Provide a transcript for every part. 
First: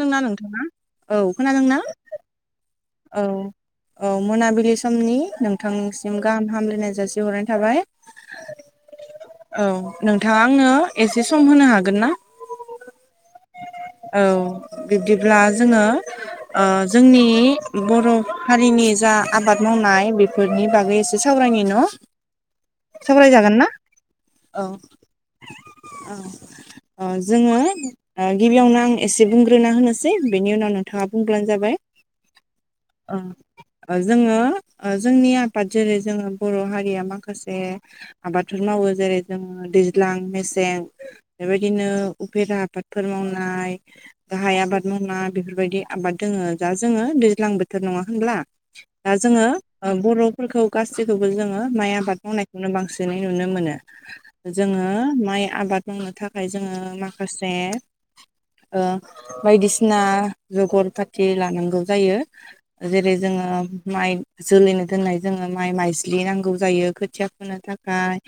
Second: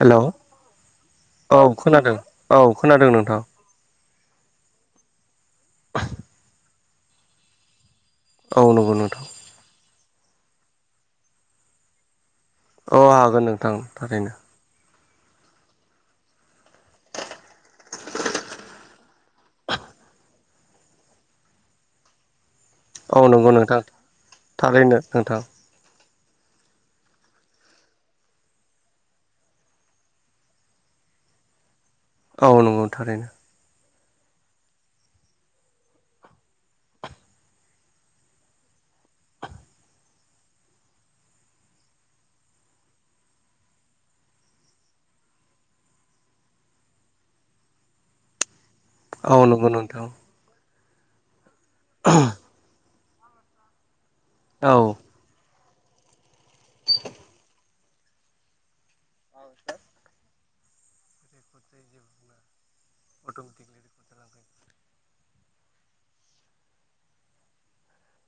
Hello नोंथाङा औ खोनादोंना औ खोनादों औ नोंथां औ मोनाबिलि समनि नोंथांसिम गाहाम हामलायनाय जासिहरनाय थाबाय औ नंगौ नोंथां औ नोंथाङा आंनो एसे सम होनो हागोन ना? अ हागोन नोंथां औ थारैनो बिब्दिब्ला जोङो ओ जोंनि बर' हारिनि जा आबाद मावनाय बे फोरनि बागै एसे सावरायनि न'? औ सावराय नंगौ जागोनना नोंथां औ थारैनो नोंथां अ अ जोङो गिबियावनो आं एसे बुंग्रोना होनोसै बेनि उनाव नोंथाङा बुंब्लानो जाबाय औ नंगौ ओ थारैनो ओ जोङो ओ जोंनि आफाद जेरै जोंङो बर' हारिया माखासे आबादथ' मावो जेरै जोङो दैज्लां मेसें बेबायदिनो उफेरा आबाद फोर मावनाय गाहाय आबाद मावना बेफोरबायदि आबाद दोंङो दा जोङो दैज्लां बोथोर नङा होनब्ला? दा औ जोङो नंगौ ओ नोंथां बर'फोरखौ गासैखौबो जोङो माइ आबाद मावनाय खौनो बांसिनै नुनो मोनो औ जोङो माइ आबाद मावनो थाखाय जोङो माखासे ओ बायदिसिना जगर पाथि लानांगौ जायो। जेरै जोङो माइ जोलैनो दोननाय जोङो माइ माइज्लि नांगौ जायो खोथिया फोनो थाखाय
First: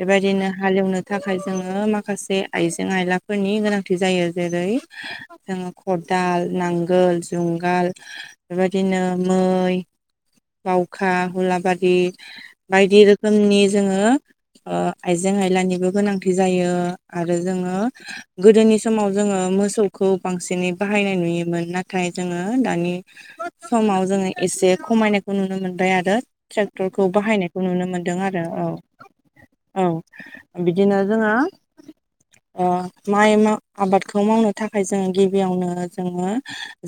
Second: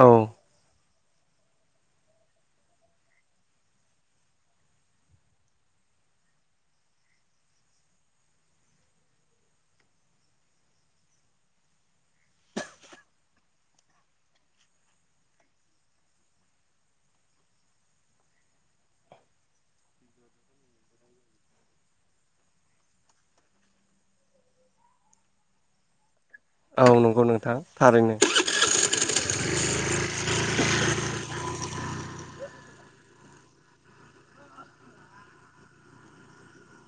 औ बेबायदिनो हाल एवनो थाखाय जोङो माखासे आइजें आयलाफोरनि गोनां थि जायो जेरै जोङो खदाल नांगोल जुंगाल बेबायदिनो मै बावखा हुलाबारि बायदि रोखोमनि जोङो ओ आइजें आयलानिबो गोनांथि जायो आरो जोङो गोदोनि समाव जोङो मोसौखौ बांसिनै बाहायनाय नुयोमोन नाथाय जोङो दानि समाव जोङो एसे खमायनायखौ नुनो मोनबाय आरो। औ ट्रेक्टरखौ नंगौ नोंथां बाहायनायखौ नुनो थारैनो मोनदों आरो औ औ। बिदिनो जोङो ओ माइ मा आबादखौ मावनो थाखाय जोङो गिबियावनो जोङो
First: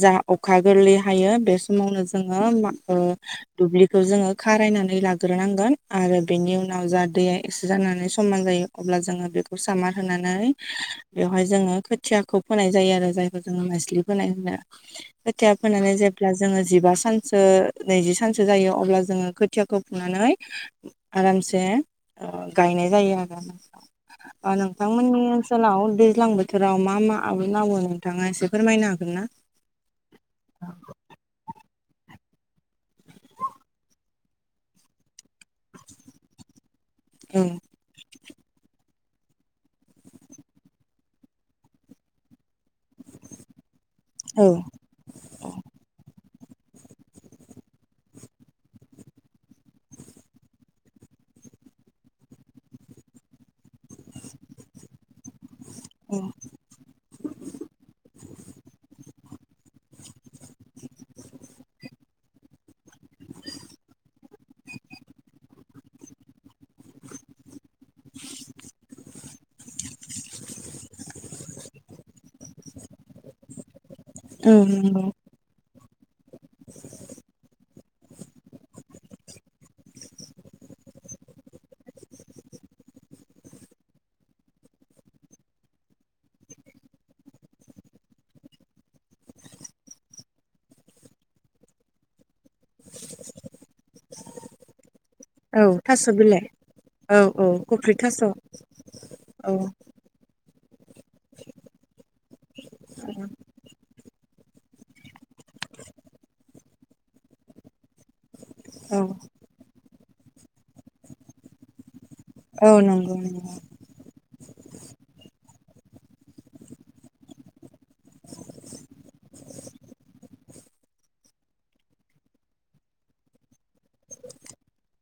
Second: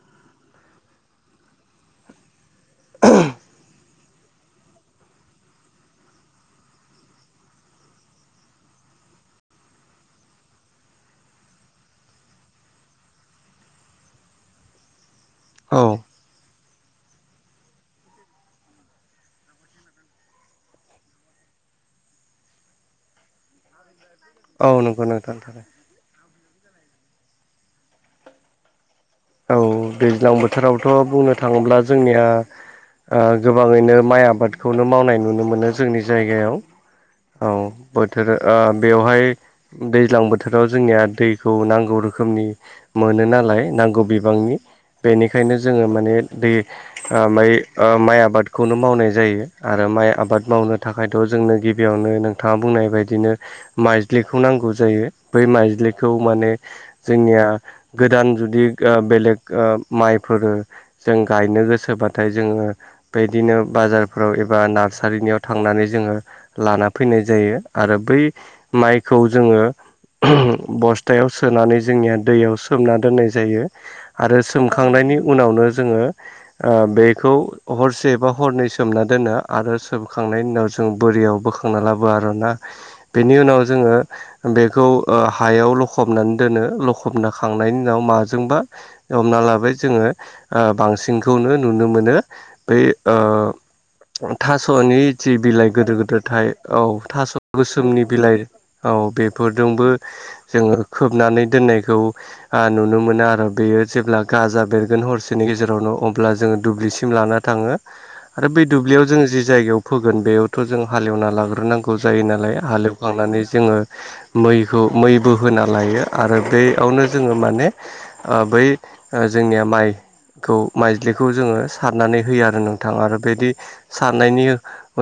जा अखा गोरलै हायो बे समावनो जोङो मा ओ दुब्लि खौ जोङो खारायनानै लाग्रोनांगोन आरो बेनि उनाव जा दैया एक्से जानानै समान जायो अब्ला जोङो बेखौ सामार होनानै बेवहाय जोङो खोथियाखौ फोनाय जायो आरो जायखौ जोङो नेस्लि फोनाय होनो खोथिया औ फोनानै जे ब्ला जोङो जिबा सानसो नैजि सानसो जायो अब्ला जोङो खोथियाखौ फुनानै आरामसे ओ गायनाय जायो आरो अ औ नंगौ नोंथांमोननि नोंथां थारैनो ओनसोलाव दैज्लां बोथोराव मा मा आबाद मावो नोंथाङा एसे फोरमायनो हागोनना? औ दैज्लां बोथोरावथ' बुंनो थाङोब्ला जोंनिया ओ गोबाङैनो माइ आबादखौनो मावनाय नुनो मोनो जोंनि जायगायाव। औ बोथोर ओ बेवहाय दैज्लां बोथोराव जोंनिया दैखौ नांगौ रोखोमनि मोनो नालाय नांगौ औ बिबांनि बेनिखायनो जोङो माने दै ओ मै ओ माइ आबादखौनो मावनाय जायो आरो माइ आबाद मावनो था थाखायथ' जोंनो गिबियावनो नोंथाङा बुंनाय बायदिनो माइज्लिखौ नांगौ जायो बै माइज्लिखौ औ माने जोंनिया गोदान जुदि ओ बेलेग ओ माइफोर जों गायनो गोसोबाथाय जोङो बैदिनो बाजारफोराव एबा नार्सारिनियाव थांनानै जोङो लाना फैनाय जायो आरो बै माइखौ जोङो बस्थायाव सोनानै जोंनिया दैयाव सोमना दोननाय जायो। आरो नंगौ सोमखांनायनि उनावनो जोङो ओ बैखौ हरसेबा हरनै सोमना दोनो आरो सोमखांनायनि उनाव जों बोरियाव बो खांना लाबो आरोना बेनि उनाव जोङो बेखौ ओ हायाव लखबनानै दोनो लखबना खांनायनि उनाव माजोंबा हमना लाबोबाय जोङो ओ बांसिनखौनो नुनो मोनो। बै ओ थास'नि थ औ बिलाइ गोिदिर थास' गोिदिर थ बिलाइ औ थास' औ कफ्रि गोसोमनि थास' औ बिलाइ औ बेफोरजोंबो जोंङो खोबनानै दोननायखौ नुनो मोनो आरो मा बेयो जेब्ला गाजा बेरगोन हरसेनि गेजेरावनो अब्ला जोंङो दुब्लिसिम लाना थांङो। आरो बै औ दुब्लियाव जों जि जायगायाव फोगोन बेयावथ' जों हालेवना लाग्रोनांगौ जायोना। औ नंगौ हालेवखांनानै नंगौ जोंङो। मैखौ मैबो होना लायो आरो बेयावनो जोङो मानेओ आ बै जोंनिया माइ खौ माइज्लिखौ जोङो सारनानै होयो आरो नोंथां आरो बेदि साननायनि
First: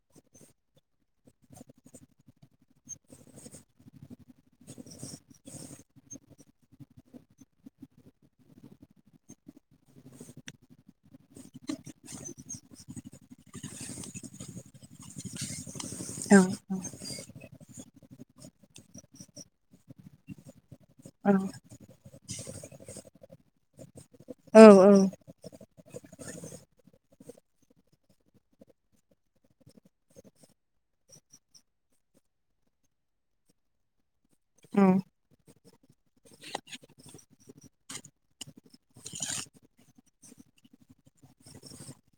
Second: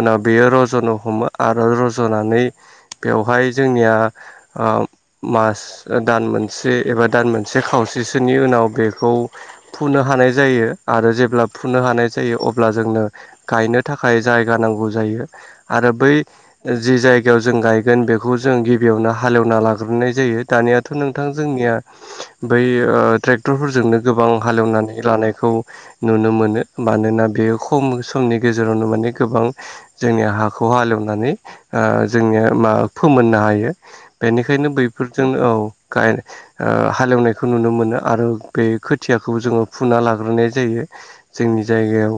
उनाव बेयो रज'नो हमो आरो रज'नानै बेवहाय जोंनियाबो मास दान मोनसे एबा दान मोनसे खावसे [unintelligible] नि उनाव बेखौ फुनो हानाय जायो आरो जेब्ला फुनो हानाय जायो अब्ला जोंनो। गायनो थाखाय जायगा नांगौ जायो आरो बै औ जि जाय जायगायाव जों गायगोन बेखौ जों गिबियावनो हाल एवना लाग्रोनाय जायो दानियाथ' नोंथां औ जोंनिया [inaudible] बै ओ ट्रेक्टरफोरजोंनो गोबां हाल औ औ एवनानै लानायखौओ नुनो मोनो मानोना बेयो खम समनि गेजेरावनो माने गोबांनो जोंनि हाखौ हालेवनानै जोंनि मा फोमोननो हायो नोंथां। बेनिखायनो औ बैफोरजोंनो औ गाय हाले एवना खौ नुनो मोनो आरो बे खोथियाखौ जोङो फुना लाग्रोनाय जायो। जोंनि जायगायाव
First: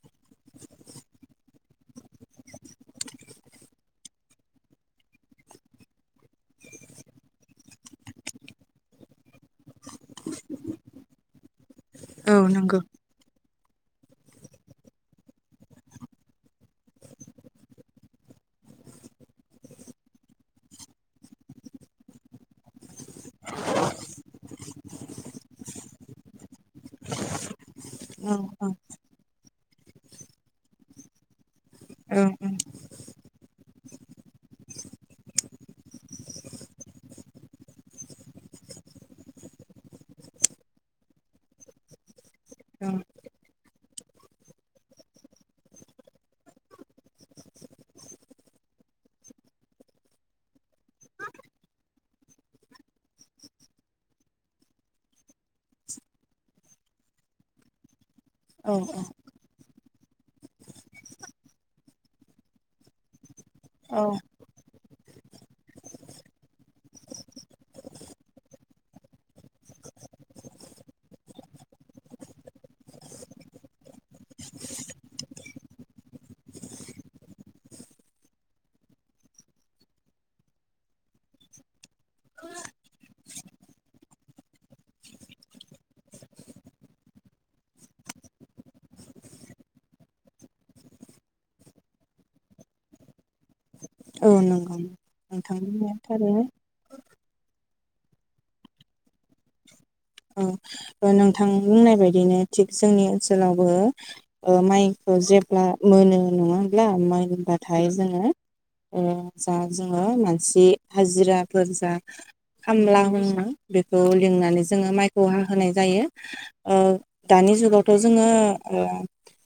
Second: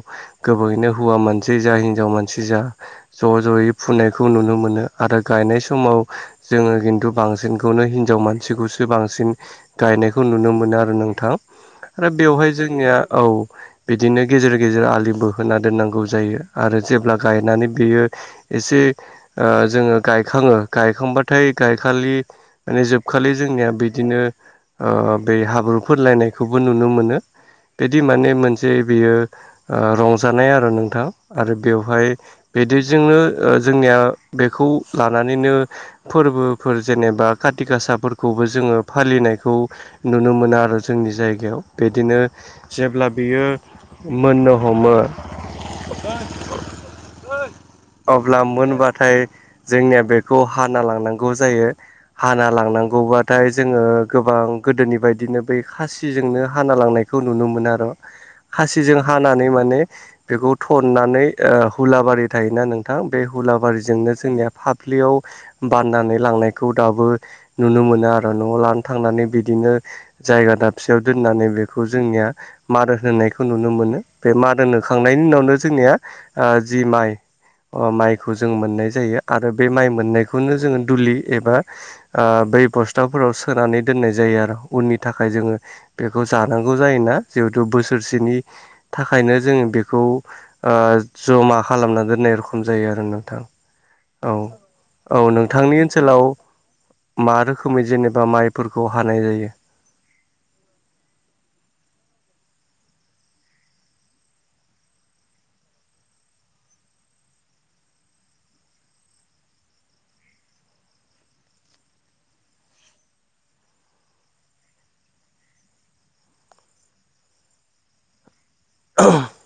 गोबाङैनो हौवा मानसि जा हिनजाव मानसि जायो। ज' ज'यै फुनायखौ नुनो मोनो आरो गायनाय समावो जोङो खिन्थु बांसिनखौनो हिनजाव मानसिखौसो बांसिनो गायनायखौ नुनो मोनो आरो नोंथां आरो औ बेवहाय नंगौ जोंनिया औ। बिदिनो गेजेर गेजेर आलि बोहो होना दोननांगौ जायो आरो जेब्ला गायनानै बेयो एसे ओ जोङो गायखाङो गायखांबाथाय गायखालिनो माने जोबखालि जोंनिया बिदिनो आ बे हाब्रु फोनलायनायखौबो नुनो मोनो बिदि औ माने मोनसे बेयो ओ आ रंजानाय आरो नोंथां आरो बेवहायो औ बेदिजोंनो जोंनिया बेखौ लानानैनो ओ फोरबोफोर जेनेबा खाति गासाफोरखौबो जोङो फालिनायखौ नुनो मोनो आरो जोंनि जायगायाव बिदिनो जेब्ला बियो ओ मोननो हमो। अब्ला मोनबाथाय जोंनिया बेखौ हाना लांनांगौ जायो। हाना लांनांगौबाथाय जोङो गोबांनो गोदोनि बायदिनो बै खासिजोंनो हाना लांनायखौ नुनो मोनो आरो। औ खाासिजों हानानै माने बेखौ थननानै ओ हुलाबारि थायोना नोंथां बे औ हुलाबारिजोंनो जोंनिया फाफ्लियावो बाननानै लांनायखौ दाबो नुनो मोनो आरो न'आव लानो थांनानै बि दिनो जायगा दाबसेयाव दोननानै बेखौ जोंनिया मारोन होनायखौ नुनो मोनो बे मारोन होखांनायनि उनावनो जोंनिया जि माइनि अ माइखौ जों मोननाय जायो आरो बे माइ मोननायखौनो जोङो दुलि एबा ओ आ बै बस्थाफोराव सोनानै दोननायो जायो आरो उननि थाखाय जोङो बेखौ जानांगौ जायोना जिहेथु बोसोरसेनिनो थाखायनो जोङो बेखौओ ओ जमा खालामना दोननाय रखम जायो आरो नोंथां। औ औ नोंथां नोंथांनि बुंनाया ओनसोलावो थारैनो मा रोखोमै जेनेबा माइफोरखौ हानाय जायो। औ ओ नोंथां बुंनाय बायदिनो थिग जोंनि ओनसोलावबो ओ ओ माइखौ जेब्ला मोनो नङा होमब्ला मोनबाथाय जोङो ओम जा जोङो मानसि हाजिराफोर जा खामला होनो बेखौ लिंनानै जोङो माइखौ हा होनाय जायो दानि जुगावथ' जोङो ओ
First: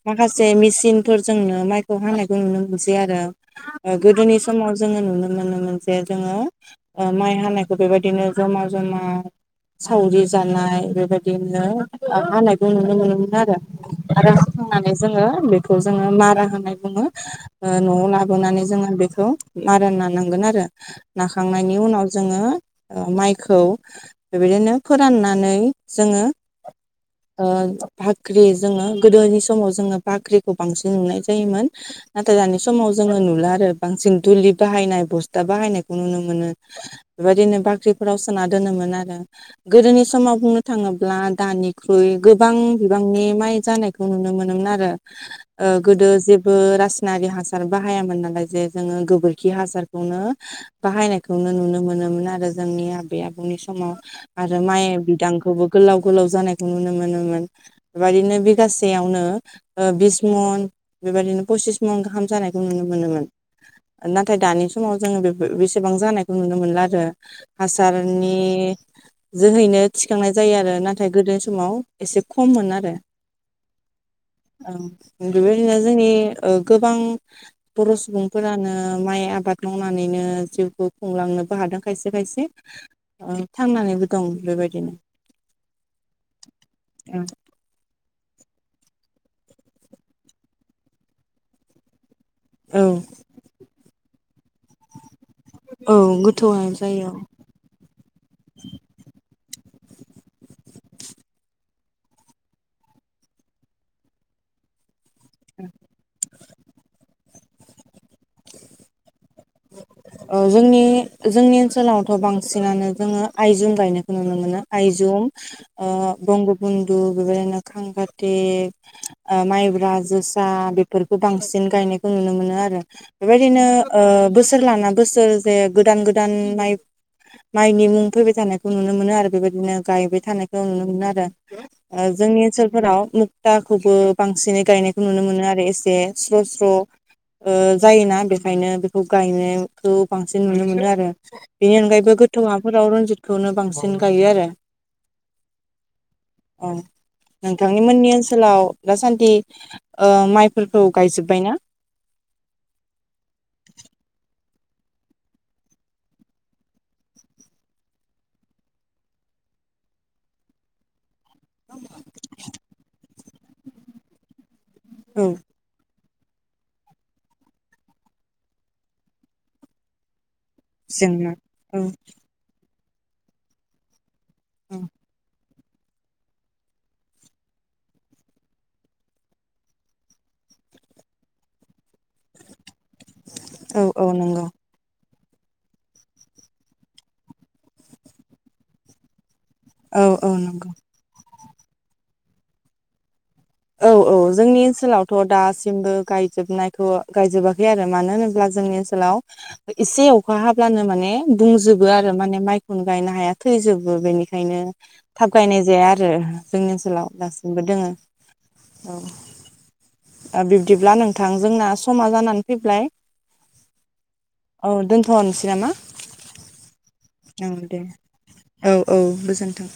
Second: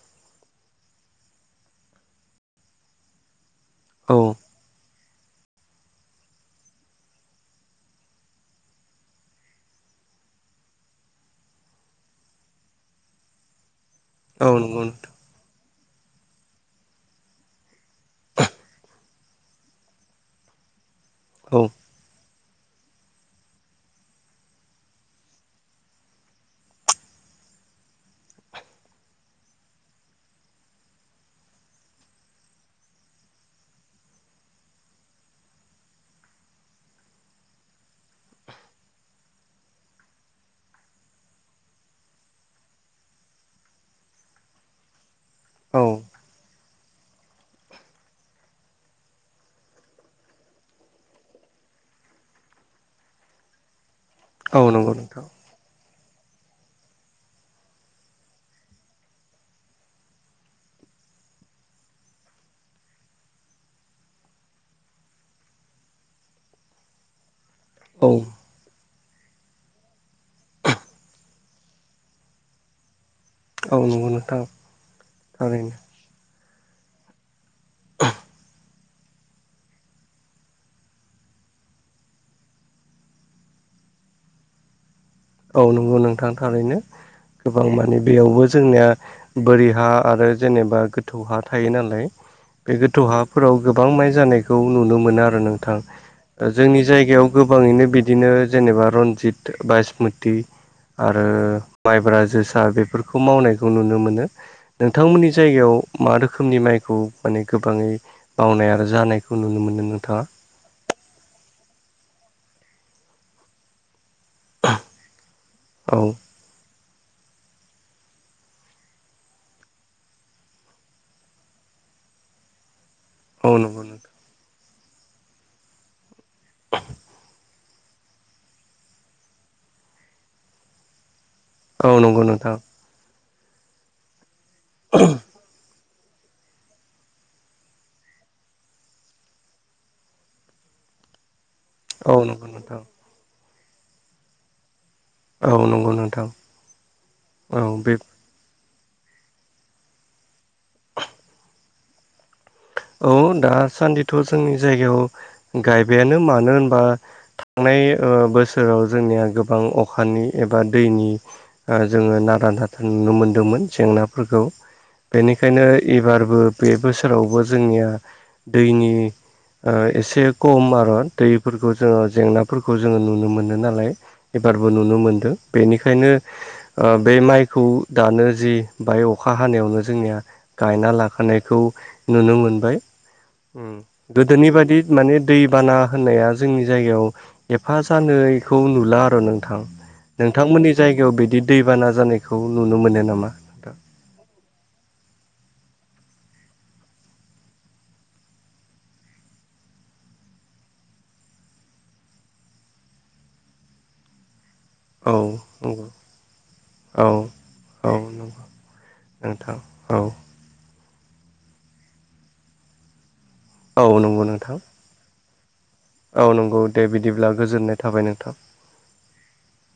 माखासे मेसिनफोरजोंनो माइखौ हानायखौ नुनो मोनसै आरो औ गोदोनि समाव जोङो नुनो मोनोमोन जे जोङो माइ हानायखौ बेबायदिनो जमा जमा सावरि जानाय बेबायदिनो हानायखौ नुनो मोनोमोन आरो आरो औ नंगौ हाखांनानै जोङो खौ जोङो मारा होननाय बुङो। न'आव लाबोनानै जोङो बेखौ मारा नानांगोन आरो। नोंथां औ नाखांनायनि उनाव जोङो माइखौ बेबायदिनो फोराननानै जोङो ओ बाख्रि जोङो गोदोनि समाव जोङो बाख्रिखौ बांसिन नुनाय जायोमोन। नाथाय दानि समाव जोङो नुला आरो बांसिन दुलि बाहायनाय बस्था बाहायनायखौ नुनो मोनो। बेबायदिनो बाख्रिफोराव सोना दोनोमोन आरो गोदोनि समाव बुंनो थाङोब्ला दानिख्रुइ गोबां बिबांनि माइ जानायखौ नुनो मोनोमोन आरो। ओ औ गोदो जेबो रासायनारि हासार बाहायामोन नालाय जे जोङो गोबोरखि हासारखौनो बाहायनायखौनो नुनो मोनोमोन आरो जोंनि आबै आबौनि समाव आरो औ नंगौ माइ नोंथां बिदां खौबो गोलाव गोलाव जानायखौ नुनो मोनोमोन बेबायदिनो बिगासेयावनो ओ बिस मन बेबदिनो पसिस मन गाहाम जानायखौ नुनो मोनोमोन। नाथाय दानि समाव जोङो बे बेसेबां जानायखौ नुनो मोनला आरो। औ हासारनि जोहैनो थि थिखांनाय जायो आरो नाथाय गोदोनि समाव एसे खममोन आरो। औ नंगौ नोंथां बेबायदिनो थारैनो जोंनि ओ गोबां बर' सुबुंफोरानो माइ आबाद मावनानैनो जिउखौ खुंलांनोबो हादों खायसे खायसे। थांनानैबो दं बेबायदिनो। औ नंगौ नोंथां थारैनो गोबां माने बेयावबो जोंनिया बोरि हा आरो जेनेबा गोथौ हा थायो नालाय। बे औ गोथौ हाफोराव गोबां माइ जानायखौ नुनो मोनो आरो नोंथां औ दा गोथौआनो जोंनि जायो औ जायगायाव गोबाङैनो बिदिनो जेनेबा रनजित बास्मति आरो माइब्रा जोसा बेफोरखौ मावनायखौ नुनो मोनो। नोंथांमोननि जायगायाव मा रोखोमनि माइखौ माने गोबाङै मावनाय आरो जानायखौ खौ नुनो मोनदों नोंथाङा? जोंनि जोंनि ओनसोलावथ' बांसिनानो जोङो आइजं गायनो नुनो मोनो आयजं ओ औ बंग बन्धु बेबायदिनो खांखाते ओ माइब्रा जोसा बेफोरखौ बांसिन गायनायखौ नुनो मोनो आरो। औ बेबायदिनो नंगौ नोंथां बोसोर लाना बोसोर जे गोदान गोदान माइ माइनि मुं फैबाय थानायखौ नुनो मोनो आरो बेबायदिनो गायबाय थानायखौ नुनो मोनो आरो। औ ओ नंगौ जोंनि नोंथां ओनसोलफोराव मुक्ताखौबो बांसिनै गायनायखौ नुनो मोनो आरो एसे स्र सर ओ जायोना बेखायनो खौ गायनायखौ बांसिन नुनो मोनो आरो बेनि औ अनगायैबो गोथौ नंगौ नोंथां हाफोराव रन्जित बे खौनो बांसिन गायो आरो। औ नंगौ नोंथां औ औ नोंथांनि बे मोननि ओन ओनसोलाव दासान्दि ओ माइफोरखौ गायजोबायना? औ दासान्दिथ' जोंनि जायगायाव गायबायानो मानो होनबा थांनाय बोसोराव जोंनिया गोबां अखानि एबा दैनि ओ जोङो नारा नाथा नुनो मोनदोंमोन जेंनाफोरखौ औ बेनिखायनो एबारबो बे बोसोरावबो जोंनिया दैनि एसे खम आर जेंना दैफोरखौ औ जोङो जेंनाफोरखौ जोङो नुनो मोनो नालाय। एबारबो नुनो मोनदों बेनिखायनो ओ बे माइखौ दानो जि बाहाय अखा हानायावनो जोंनिया गायना लाखानायखौ नुनो मोनबाय उम औ औ नंगौ गोदोनि बादि माने दैबाना होननाया जोंनि जायगायाव एफा जानायखौ नुला आरो नोंथां औ औ नंगौ नोंथांमोननि जायगायाव बिदि दैबाना जानायखौ नुनो मोनो नामा नोंथां औ औ जोंनि ओनसोलावथ' दासिमबो गायजोबनायखौ गायजोबाखै आरो मानो होनोब्ला जोंनि ओनसोलाव एसे अखा हाब्लानो माने बुंजोबो आरो माने माइखौनो गायनो हाया थैजोबो बेनिखायनो थाब औ गायनाय नंगौ जाया आरो जोंनि ओनसोलाव दासिमबो दोङो खालाम नाङा औ बिब्दिब्ला नोंथां जोंना समा जानानै फैबाय औ नंगौ नोंथां औ दोन्थ'वनोसै नामा औ नंगौ दे बिदिब्ला औ दे गोजोननाय थाबाय नोंथां औ औ गोजोन्थों